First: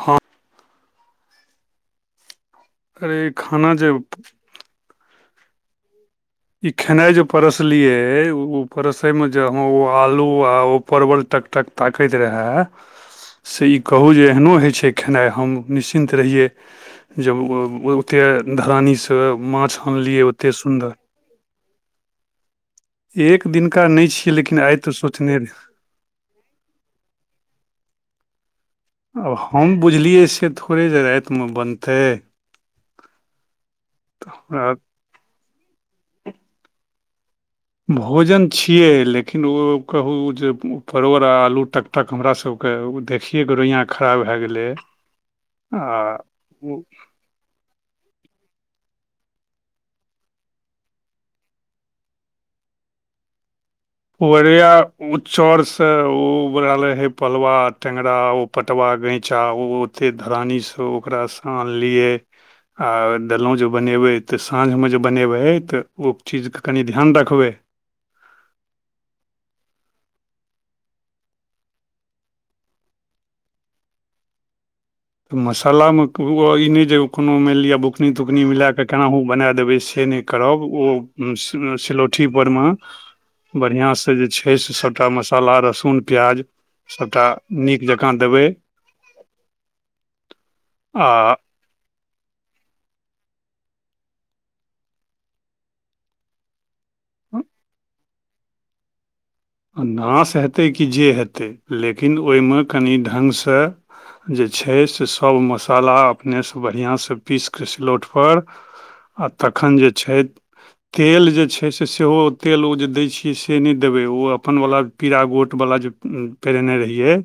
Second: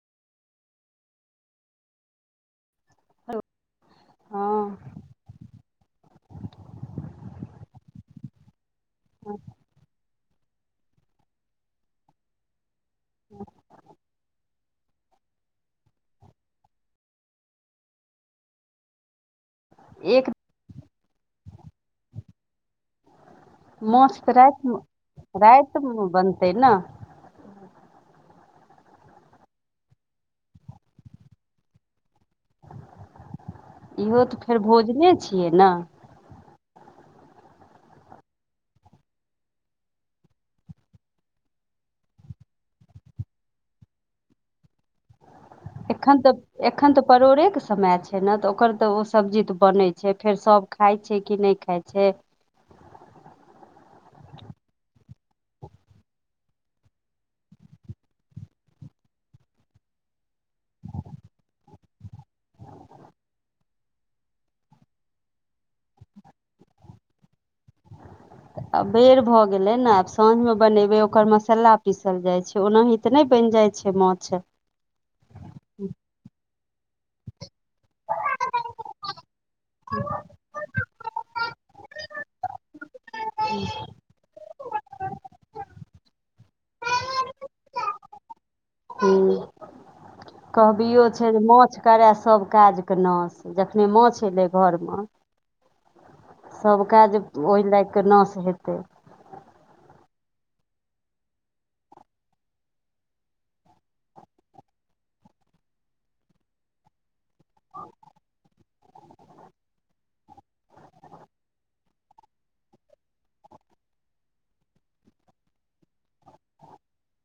ह। अरे खाना जे। हँ इ खेनाय जे परसलिये उ परसेमे जे आहा उ आलू आ परवल टकटक ताकैत रहय। से ई कहू जे एहनो होइ छै। खेनाइ हम निश्चिन्त रहियै। जब ओतेक धरानीसँ माछ, आनलियै एक ओतेक सुन्दर। एक दिनका नहि छियै। लेकिन आइ तऽ सोचने रहै बनते न आब हम बुझलियैसे थोड़े जे रातिमे बनतै इहो तऽ फेर आ भोजने छियै न। भोजन छियै। लेकिन ओ कहू जे परोड़ आ आलू टक तक हमरासके देखियएके रोइयाँ खराब भए गेलै। आ एखन तऽ उ- एखन त परोड़ेके समय छै, ने तऽ ओकर तऽ ओ सब्जी तऽ बनै छै, फेर सभ खाइ छै, कि नहि खाइ छै। ओरिया चरसे उबरे रहै पलवा टेंगरा ओ पटवा गैचा ओ ओतेक धरानीसँ ओकरासँ आनलियै। आओर देलहुँ जे बनेबै, तऽ साँझमे जे बनेबै तऽ, ओ चीजके कनि ध्यान रखबै। आ बेर भऽ गेलै ने आब साँझमे बनेबै। ओकर मसाला पीसल जाइत छै, ओनाहि नहि बनि जाय छै माछ। तऽ मसालामे ई नहि जे कोनो मानि लिअ बुकनी तुकनी मिल कऽ केनाहु बना दे। सी ब देबे से नय करब बरया सिलोगी परमा तऽ जे छै से सभटा मसाला, लहसुन, प्याज सभटा नीक जकाँ देबै। हँ, कहबो आ छै जे माछ। करऽ सभ काजके नशा जखनहि माछ एलै घरमे। सभ काज ओहि लाग कऽ नशा हेतै। नाश हेतै कि जे हेतै, लेकिन ओहिमे कनि ढङ्गसँ। जे छै से सभ मसाला अपनेसँ बढ़िआँसँ पीसि कऽ सिलौटपर। आ तखन जे छै। तेल जे छै से सेहो, तेल ओ जे दै छियै से नहि देबै ओ। अपनवला पीरा, गोटवला जे पहिरने रहियै।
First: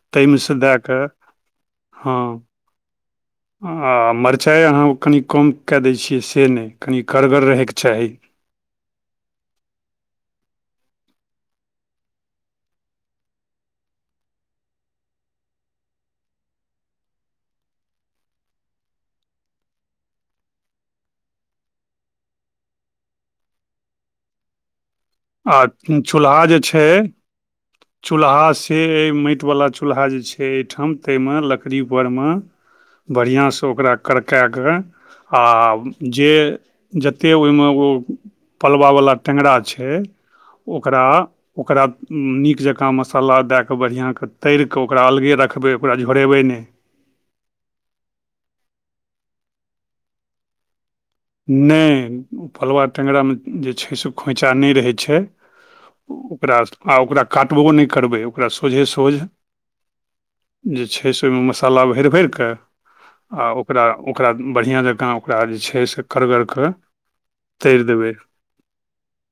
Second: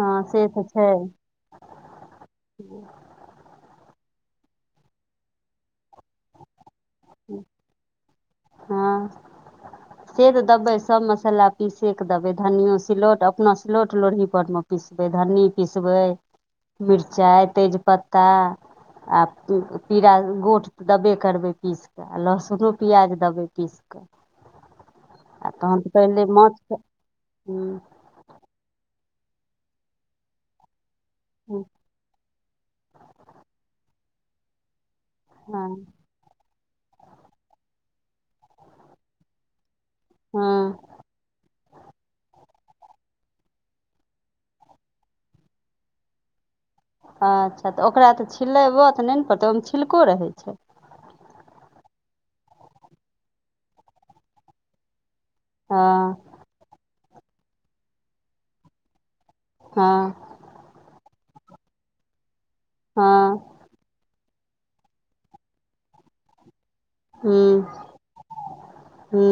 हँ से ताहिमेसँ तऽ दऽ छै कऽ हँ। [unintelligible] आ मरचाइ अहाँ कनि कम कऽ दै छियै, से नहि, कनि कड़गर रहऽके चाही। हँ। से तऽ देबै, सभ मसाला पीसि कऽ देबै, धनियो सिलौट अपन सिलौट-लोढ़ही परमे। पिसबै धन्नी, पिसबै मिरचाइ, तेजपत्ता। आ पीरा-गोट तऽ देबे करबै, पीसि कऽ। लहसुनो प्याज देबै पीस कऽ। आ तहन तऽ पहिले चूल्हा जे माछके छै? हँ चूल्हा से माटिवला चूल्हा जे छै एहिठाम। ताहिमे लकड़ीपरमे बढ़िआँसँ ओकरा करक कऽ हँ आओ। जे जतेक ओहिमे ओ पलवा-वला टेंगरा छै। हँ ओकरा-ओकरा नीक जकाँ मसाला दऽ कऽ। बढ़िआँ तरीका ओकरा अलगहि रखबै, ओकरा झोरेबै नहि। अच्छा, तऽ ओकरा तऽ छिलेबो तऽ नहि पड़तै ने, ओहिमे छिलको रहै छै। नहि, ओ फलवा टेंगरामे जे छै से खोइँछा नहि रहै छै। हँ ओकरा आ ओकरा काटबो नहि करबै, ओकरा सोझे-सोझ। हँ जे छै से ओहिमे मसाला भरि-भरि कऽ हँ ओकरा। ओकरा बढ़िआँ जकाँ, ओकरा जे छै से करकऽ कऽ। हूँ तैर देबै। हूँ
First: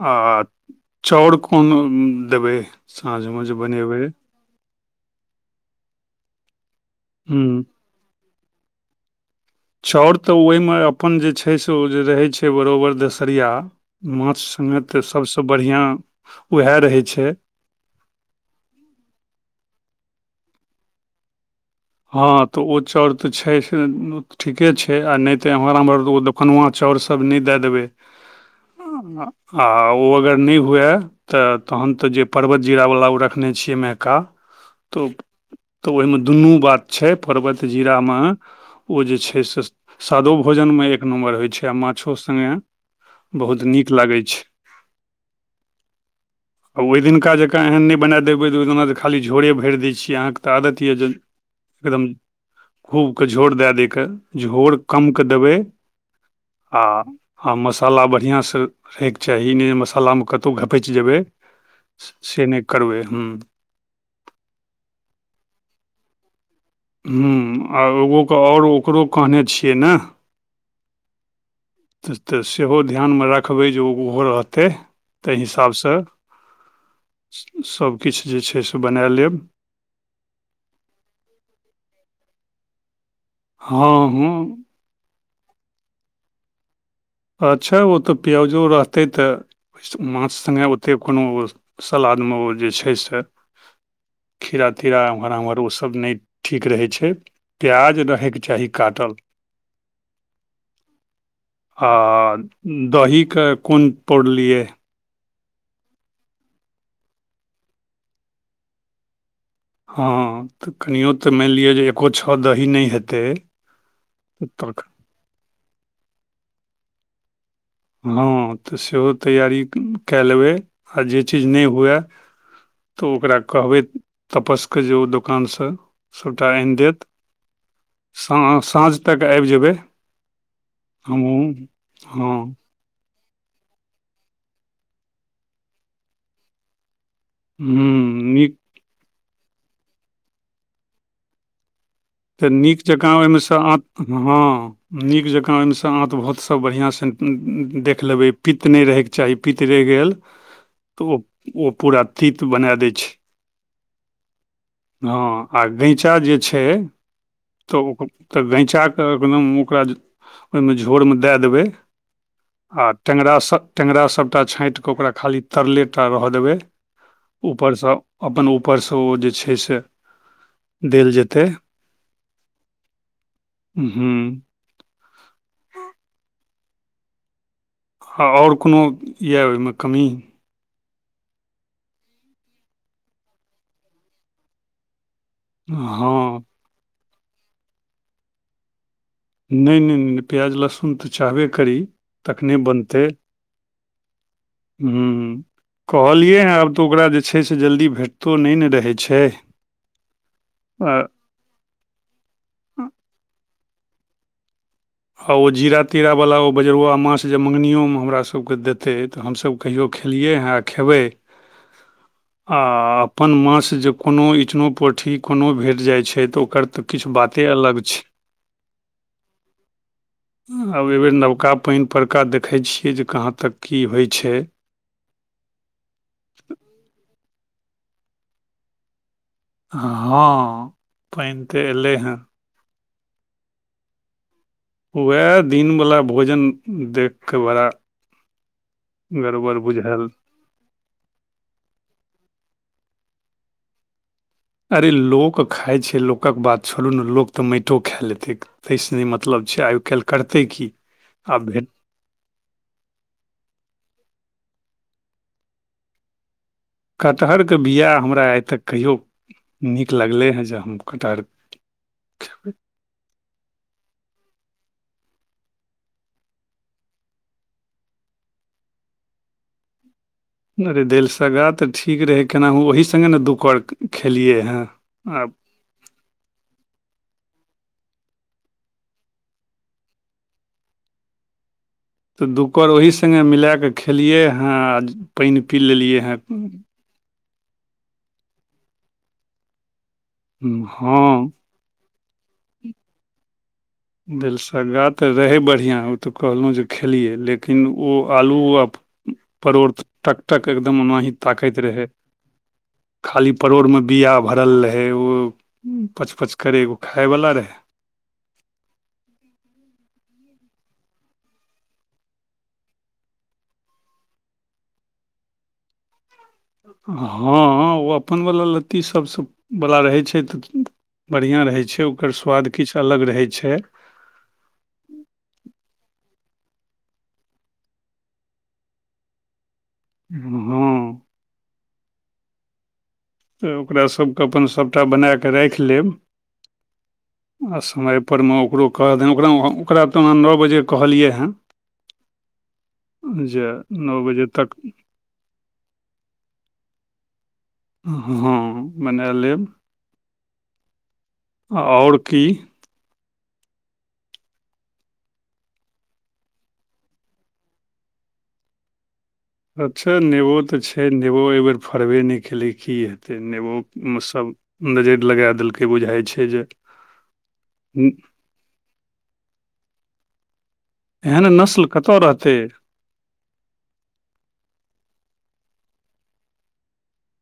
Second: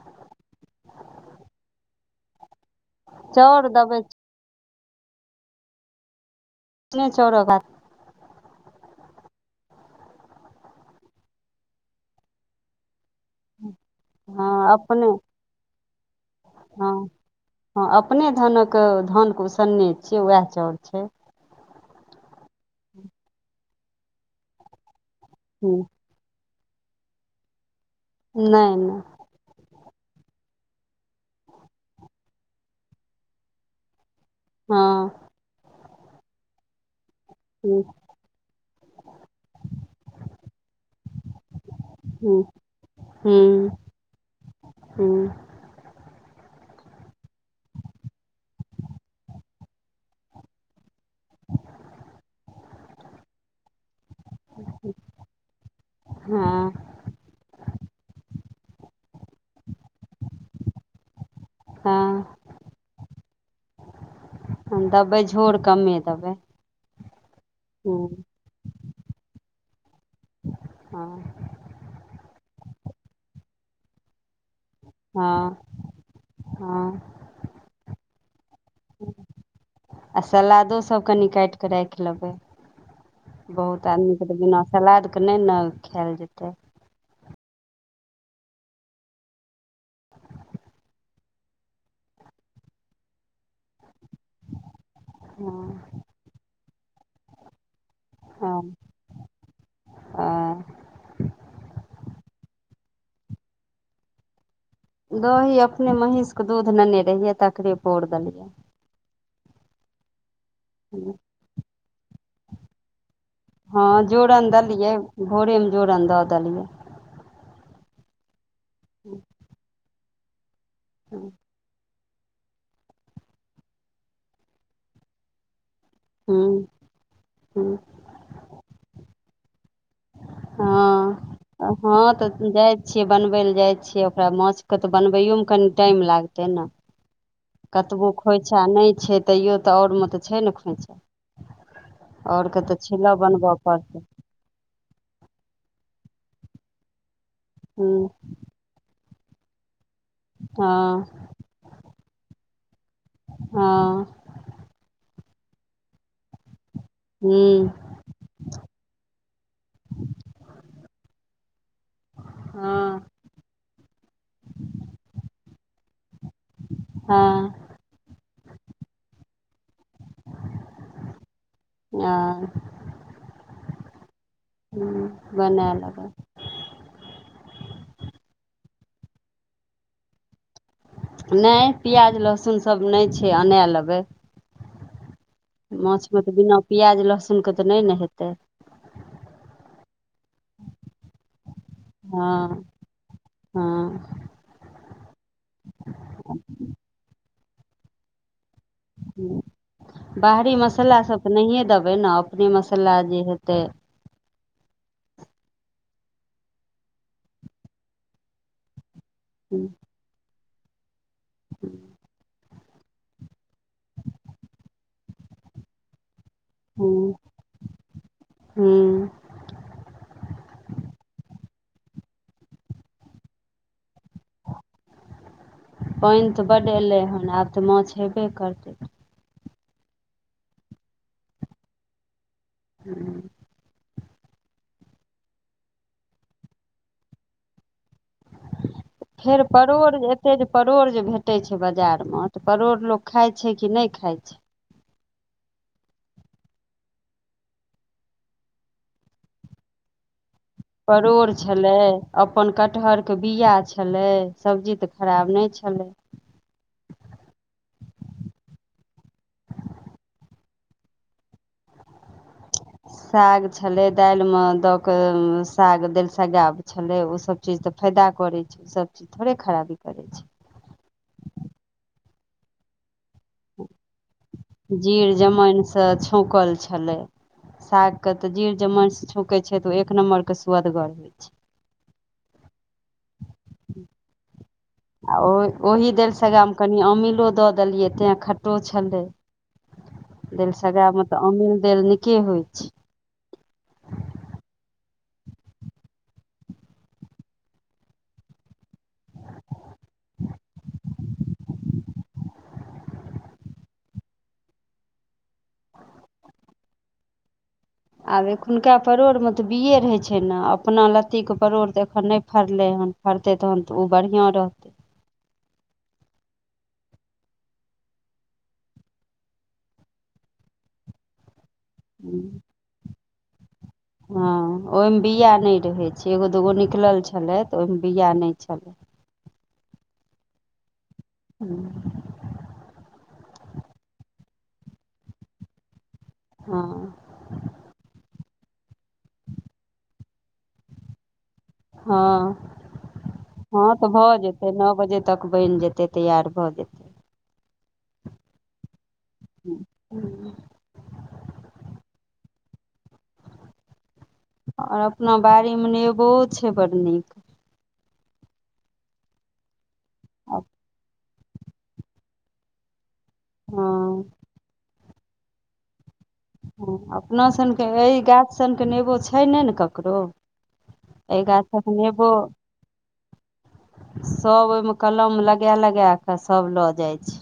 आ चाउर कोन देबै? साँझमे जे चाउर देबै बनेबै? एखने चाउर हुँ लगा चाउर तऽ ओहिमे अपन जे छै, से ओ जे रहैत छै बराबर दसरिया। माछ हँ सङ्गे तऽ अपने सभसँ बढ़िआँ उएह हँ रहै छै। हँ, अपने धनक धानके उसनने छियै, वएह चाउर छै। हँ तऽ ओ चाउर तऽ छै। से ठीके छै। आ नहि ते हूँ एमहर मर आनुआ चाउरसभ नहि दए देबै नहि नहि। आ ओ अगर नहि हुए? तऽ तहन तऽ जे परर्वत जीरावला ओ रखने छियै नायका त हँ तऽ ओहिमे दुनू बात छै। पर्वत हूँ जीरामे ओ जे छै से, सादो भोजनमे एक नम्बर होइत छै। आ माछो हूँ सङ्गे बहुत नीक लागै छै। हू। आ ओहि दिनका जकाँ एह नहि बना देबै तऽ, ओहि दिना खाली झोरे भरि दै छी अहाँके तऽ आदत यऽ जे। एकदम खूबके झोर दए दै क। झोर कम कऽ देबै आ हँ आ मसाला बढ़िआँसँ रहयके चाही नहि जे मसालामे कतहु घपचि जेबै। हँ से नहि करबै हू देबै झोर, कमे देबै। ह्म आ हूँ एगोके आओर ओकरो कहने छियै ने। हँ तऽ सेहो ध्यानमे रखबै जे ओहो रहतै। ताहि हँ हिसाबसँ हँ सभकिछ जे छै बनाए लेब आ सलादो सभ कनी काटि कऽ राखि लेबै बहुत हँ आदमी हँ तऽ बिना सलादके नहि ने खाएल जेतै। अच्छा ओ तऽ प्याजो रहतै त माछ सङ्गे ओते कोनो सलादमे ओ जे छै से। खीरा तीरा अम्हर आम्हर हँ ओसभ नहि ठीक रहै छै। प्याज रह होइके चाही काटल। हा आ दहीके कोन पौरलियै? दही अपने महींषके दूध लेने रहियै। तकरे पौर देलियै। हँ तऽ कनिओ तऽ मानि लिअ जे एकको छओ दही नहि हेतै। हँ, जोरन तऽ देलियै। भोरेमे जोरन दऽ देलियै। हँ, तऽ सेहो तैयारी कए लेबै। आ जे चीज नहि हुअए तऽ ओकरा कहबै तपसके जे ओ दोकानसँ। सभटा हूँ आनि देत हँ साँझ तक आबि जेबै। हँ, हमहूँ हँ तऽ हँ जाइ छियै बनबै लए जाइ छियै। ओकरा माछके त बनबैयोमे कनि टाइम लागतै न कतबो ह्म्म नीक खोँइछा नहि छै। तैओ तऽ ओरमे तऽ छै ने खोँइछा तऽ नीक जकाँ ओहिमेसँ बनबऽ ह पड़तै हँ, नीक जकाँ ओहिमेसँ आँतभोत सभ बढ़िआँसँ देख हूँ लेबै पित्त नहि रहैके चाही। पित रहि गेल हँ तऽ ओ पूरा तित बना दै छै। हा हँ, आ गैँचा जे छै। हूँ। त ओ तऽ गैँचाके एकदम ओकरा ओहिमे झोरमे दए देबै। आ हँ टेङ्गरा सभ टेङ्गरा सभटा छाँटि कऽ ओकरा खाली तरलेटा रहय देबै। हँ ऊपरसँ, अपन ऊपरसँ ओ जे छै से देल जेतै। आ हुं ह बना लेबै हं आओर कोनो यऽ ओहिमे कमी नहि प्याज लहसुन सभ नहि छै अनाए लेबै माछमे तऽ हँ बिना प्याज लहसुनके तऽ नहि ने हेतै नहि नहि प्याज लहसुन तऽ चाहबे करी तखने हँ बनतै हँ हं हं कहलियै हे आब तऽ ओकरा जे छै से जल्दी भेटतो नहि न रहै छै हं बाहरी मसाला आ सभ त नहिए देबै ने अपने मसाला जे हेतै आ ओ जीरा तीरावला ओ बजरुआ माछ जे मङ्गनिओमे हमरासकेँ देतै तऽ हमसभ हूँ कहियो खेबै खेलियै हँ खेबै [unintelligible] आ आ अपन माछ जे कोनो इचनो पोठी कोनो भेट जाय छै तऽ एकर त किछु बाते अलग छै हूँ आब एहिबेर नबका पानि परका देखै छियै जे कहाँ तक की होय छै पानि तऽ बड एलै हन आब तऽ माछ हेबे करतै हँ पानि तऽ एलै हेँ हूँ उएह दिन वाला भोजन देखि कऽ बड़ा फेर गड़बड़ परोर बुझायल ते जे परोड़ जे भेटै छै बजार म तऽ परोड़ लोक खाय छै कि नहि खाय छै अरे लोक खाय छै लोकक बात छोड़ु ने लोक त माइटो खाए लेतै तहिसँ नै मतलब छै आय काल्हि करतै की परोड़ आ भेट छलै अपन कटहर के बीया छलै सब्जी तऽ खराब नहि छलै कटहर के बीया हमरा आय तक कहियो नीक लगलै हेँ जे हम कटहर साग छलै दालि मे दऽ के साग दालिसग्गा छलै ओसभ चीज तऽ फायदा करै छै ओसभ चीज थोड़े खराबी करै छै अरे दालिसगा तऽ ठीक रहे केनाहु ओहि संगे न दु गो जीर जमाइनसँ छौंकल छै छलै साग के तऽ जीर जमाइन सँ छौकै छै तऽ ओ एक नम्बर के सुअदगर होय छै त दुकर ओहि संगे मिला क खेलियै हं आ ओ ओहि दालिसगामे कनि अमिलो दऽ देलियै तैं खटो छलै हँ दालिसग्गामे तऽ अमील देल नीके होय छै दिलसग्गा तऽ रहै बढ़िआँ ओ तऽ कहलौ जे खेलियै लेकिन ओ आलू आ परोड़ टक टक एकदम ओनाही ताकैत रहै खाली परोड़मे बीया भरल रहै ओ पच पच करे एगो खाय वाला रहे आब एखुनका परोड़मे तऽ बिये रहै छै न अपना लत्तीके परोड़ तऽ एखन नहि फड़लै हन फड़तै तहन तऽ ओ बढ़िआँ रहतै हँ ओ अपनवला लत्ती सभसँवला रहै छै तऽ बढ़िआँ रहै छै ओकर स्वाद किछ अलग रहै छै हँ ओहिमे बीया नै रहै छै एगो दूगो निकलल छलै त ओहिमे बीया नहि छलै [unintelligible] हूँ त ओकरासभकेँ अपन सभटा बनाए के राखिलेब हँ आ समयपर मे ओकरो कह दनि ओकरा ओकरा तऽ नओ बजे कहलियै हँ हँ जे हँ तऽ नओ भऽ बजे जेतै तक नओ बजे तक बनि जेतै तैयार भऽ जेतै हँ मने लेब आओर की आओर अपना बाड़ी मे नेबो छै बड़ नीक अच्छा नेबो हँ तऽ छै नेबो एहिबेर फड़बे नहि कै की हेतै नेबोमे सब नजैर लगाए देलकै बुझाइ छै जे हँ अपना सबके एहि गाछ सनके नेबो छै नहि ने ककरो एहि एहन नस्ल गाछक कतऽ नेबो रहतै सब ओहिमे कलम लगै-लगै कऽ सब लऽ जाय छै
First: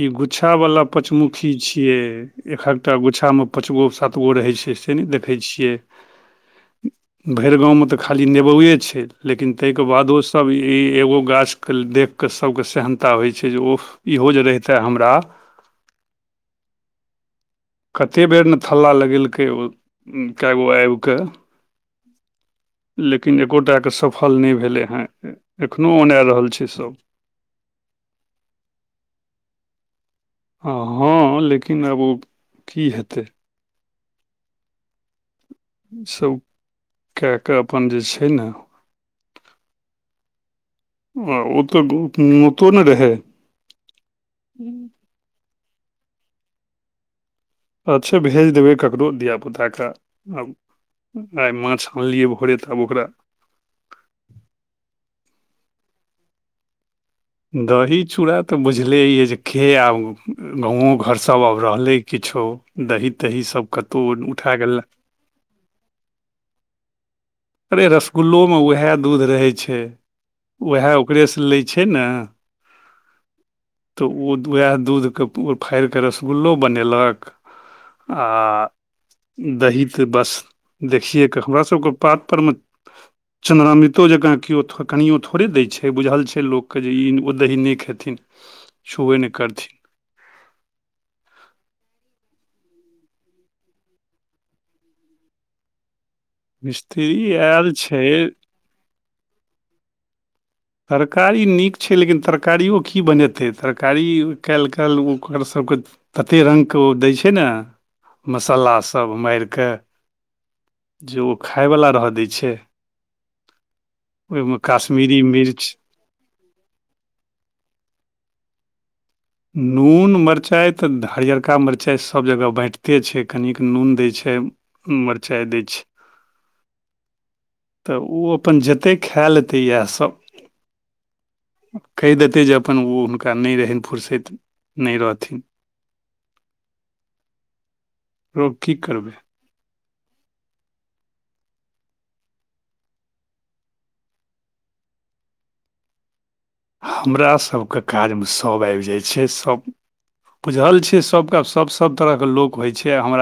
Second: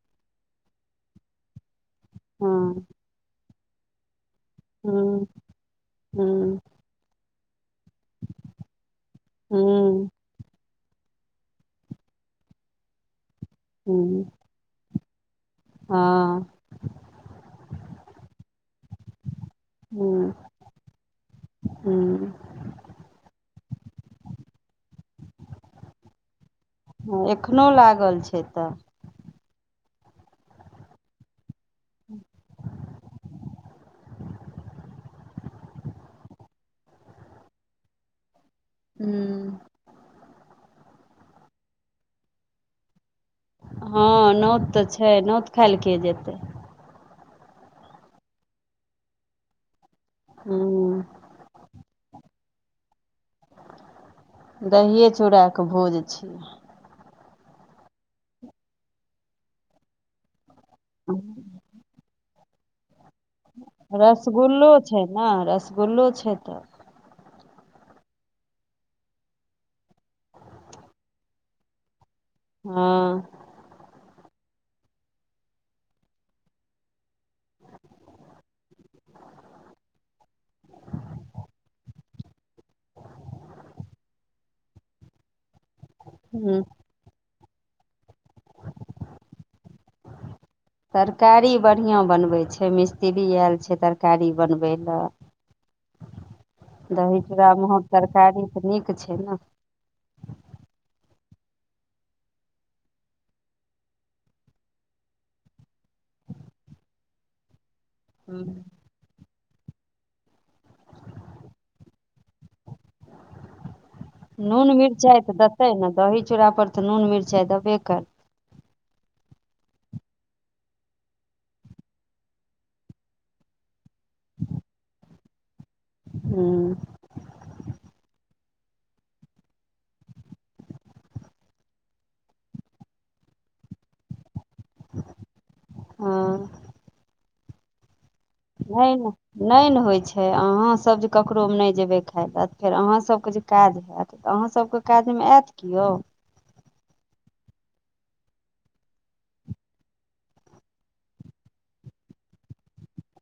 इ गुच्छा वाला पंचमुखी छीये हँ एकहकटा गुच्छा मे पाँच गो सात गो रहे छै नहि हूँ देखै छियै हूँ भैर गाँव में त खाली नेबोए छै लेकिन ताहिके हूँ बादो सब ई एगो गाछ के देख के सब के सहनता होई छै जे ओ हूँ इहो जे रह हमरा हँ कते बेर ने थल्ला लगेलकै ओ कएगो आबि कऽ हू लेकिन एकोटाके सफल नहि भेलै हेँ एखनोहु औनाए रहल छै सभ ह एखनो लागल छै तऽ हँ लेकिन आब ओ की हेतै ईसब कए कऽ अपन जे छै ने ह आ ओ तऽ ओतो नहि रहै हँ नोत तऽ छै नोत खाय लए के जेतै अच्छा भेज देबै ककरो धियापुता के आउ हूँ आ माछ आनलिय भर तब ओकरा दहिए चूड़ा कऽ भोज छियै दही चूड़ा तऽ बुझले ये जे खे आब गाँंवो घर सब आब रहलै किछो दही तही सब कतहु उठा गेल नहि रसगुल्लो छै तऽ अरे रसगुल्लो मे उएह दूध रहै छै उएह ओकरेसँ लै छै ने हँ तऽ ओ उएह दूधकेँ फाड़ि कऽ रसगुल्लो बनेलक आ दही त बस देखिएकेऽ हमरा सबके पात पर में चंद्र मृतो जका केओ कनो थोड़े देय छै बुझल छै हूँ, लोक के ओ दही नहि खेथिन छुबे नहि करथिन तरकारी बढ़िआँ बनबै छै मिस्त्री आयल छै तरकारी बनबै लए मिस्त्री दही चूड़ा आयल बहुत छै तरकारी तऽ नीक छै ने तरकारी नीक छै लेकिन तरकारिओ की बनेतै तरकारी काल्हि काल्हि ओकरसभके ततेक रङ्गके ओ दै छै ने हूँ, मसाला सब मारि कऽ जे ओ खायवला रह दै छै ओहि मे कश्मीरी मिर्च तै ने दही चूड़ा पर तऽ नून मिरचाइ देबे करै नून मिरचाइ तऽ हरियरका मिरचाइ सब जगह बैटते छै कनिक नून दै छै मरचाइ दै छै हँ तऽ ओ अपन जतेक खाए लेतै इएहसभ कहि देते जे अपन ओ हुनका नहि रहनि फुरसत नहि रहथिन हँ रो की नहि ने करबै नहि ने होइ छै अहाँं सब जे ककरो मे नहि जेबै खाय लऽ फेर अहाँ सबके जे काज होत तऽ अहाँ सबके काजमे एत कियो हमरा सभके काजमे सभ आबि जाइ छै सभ बुझल छीयै सबके आब सब सब तरह के लोक होय छै हमरा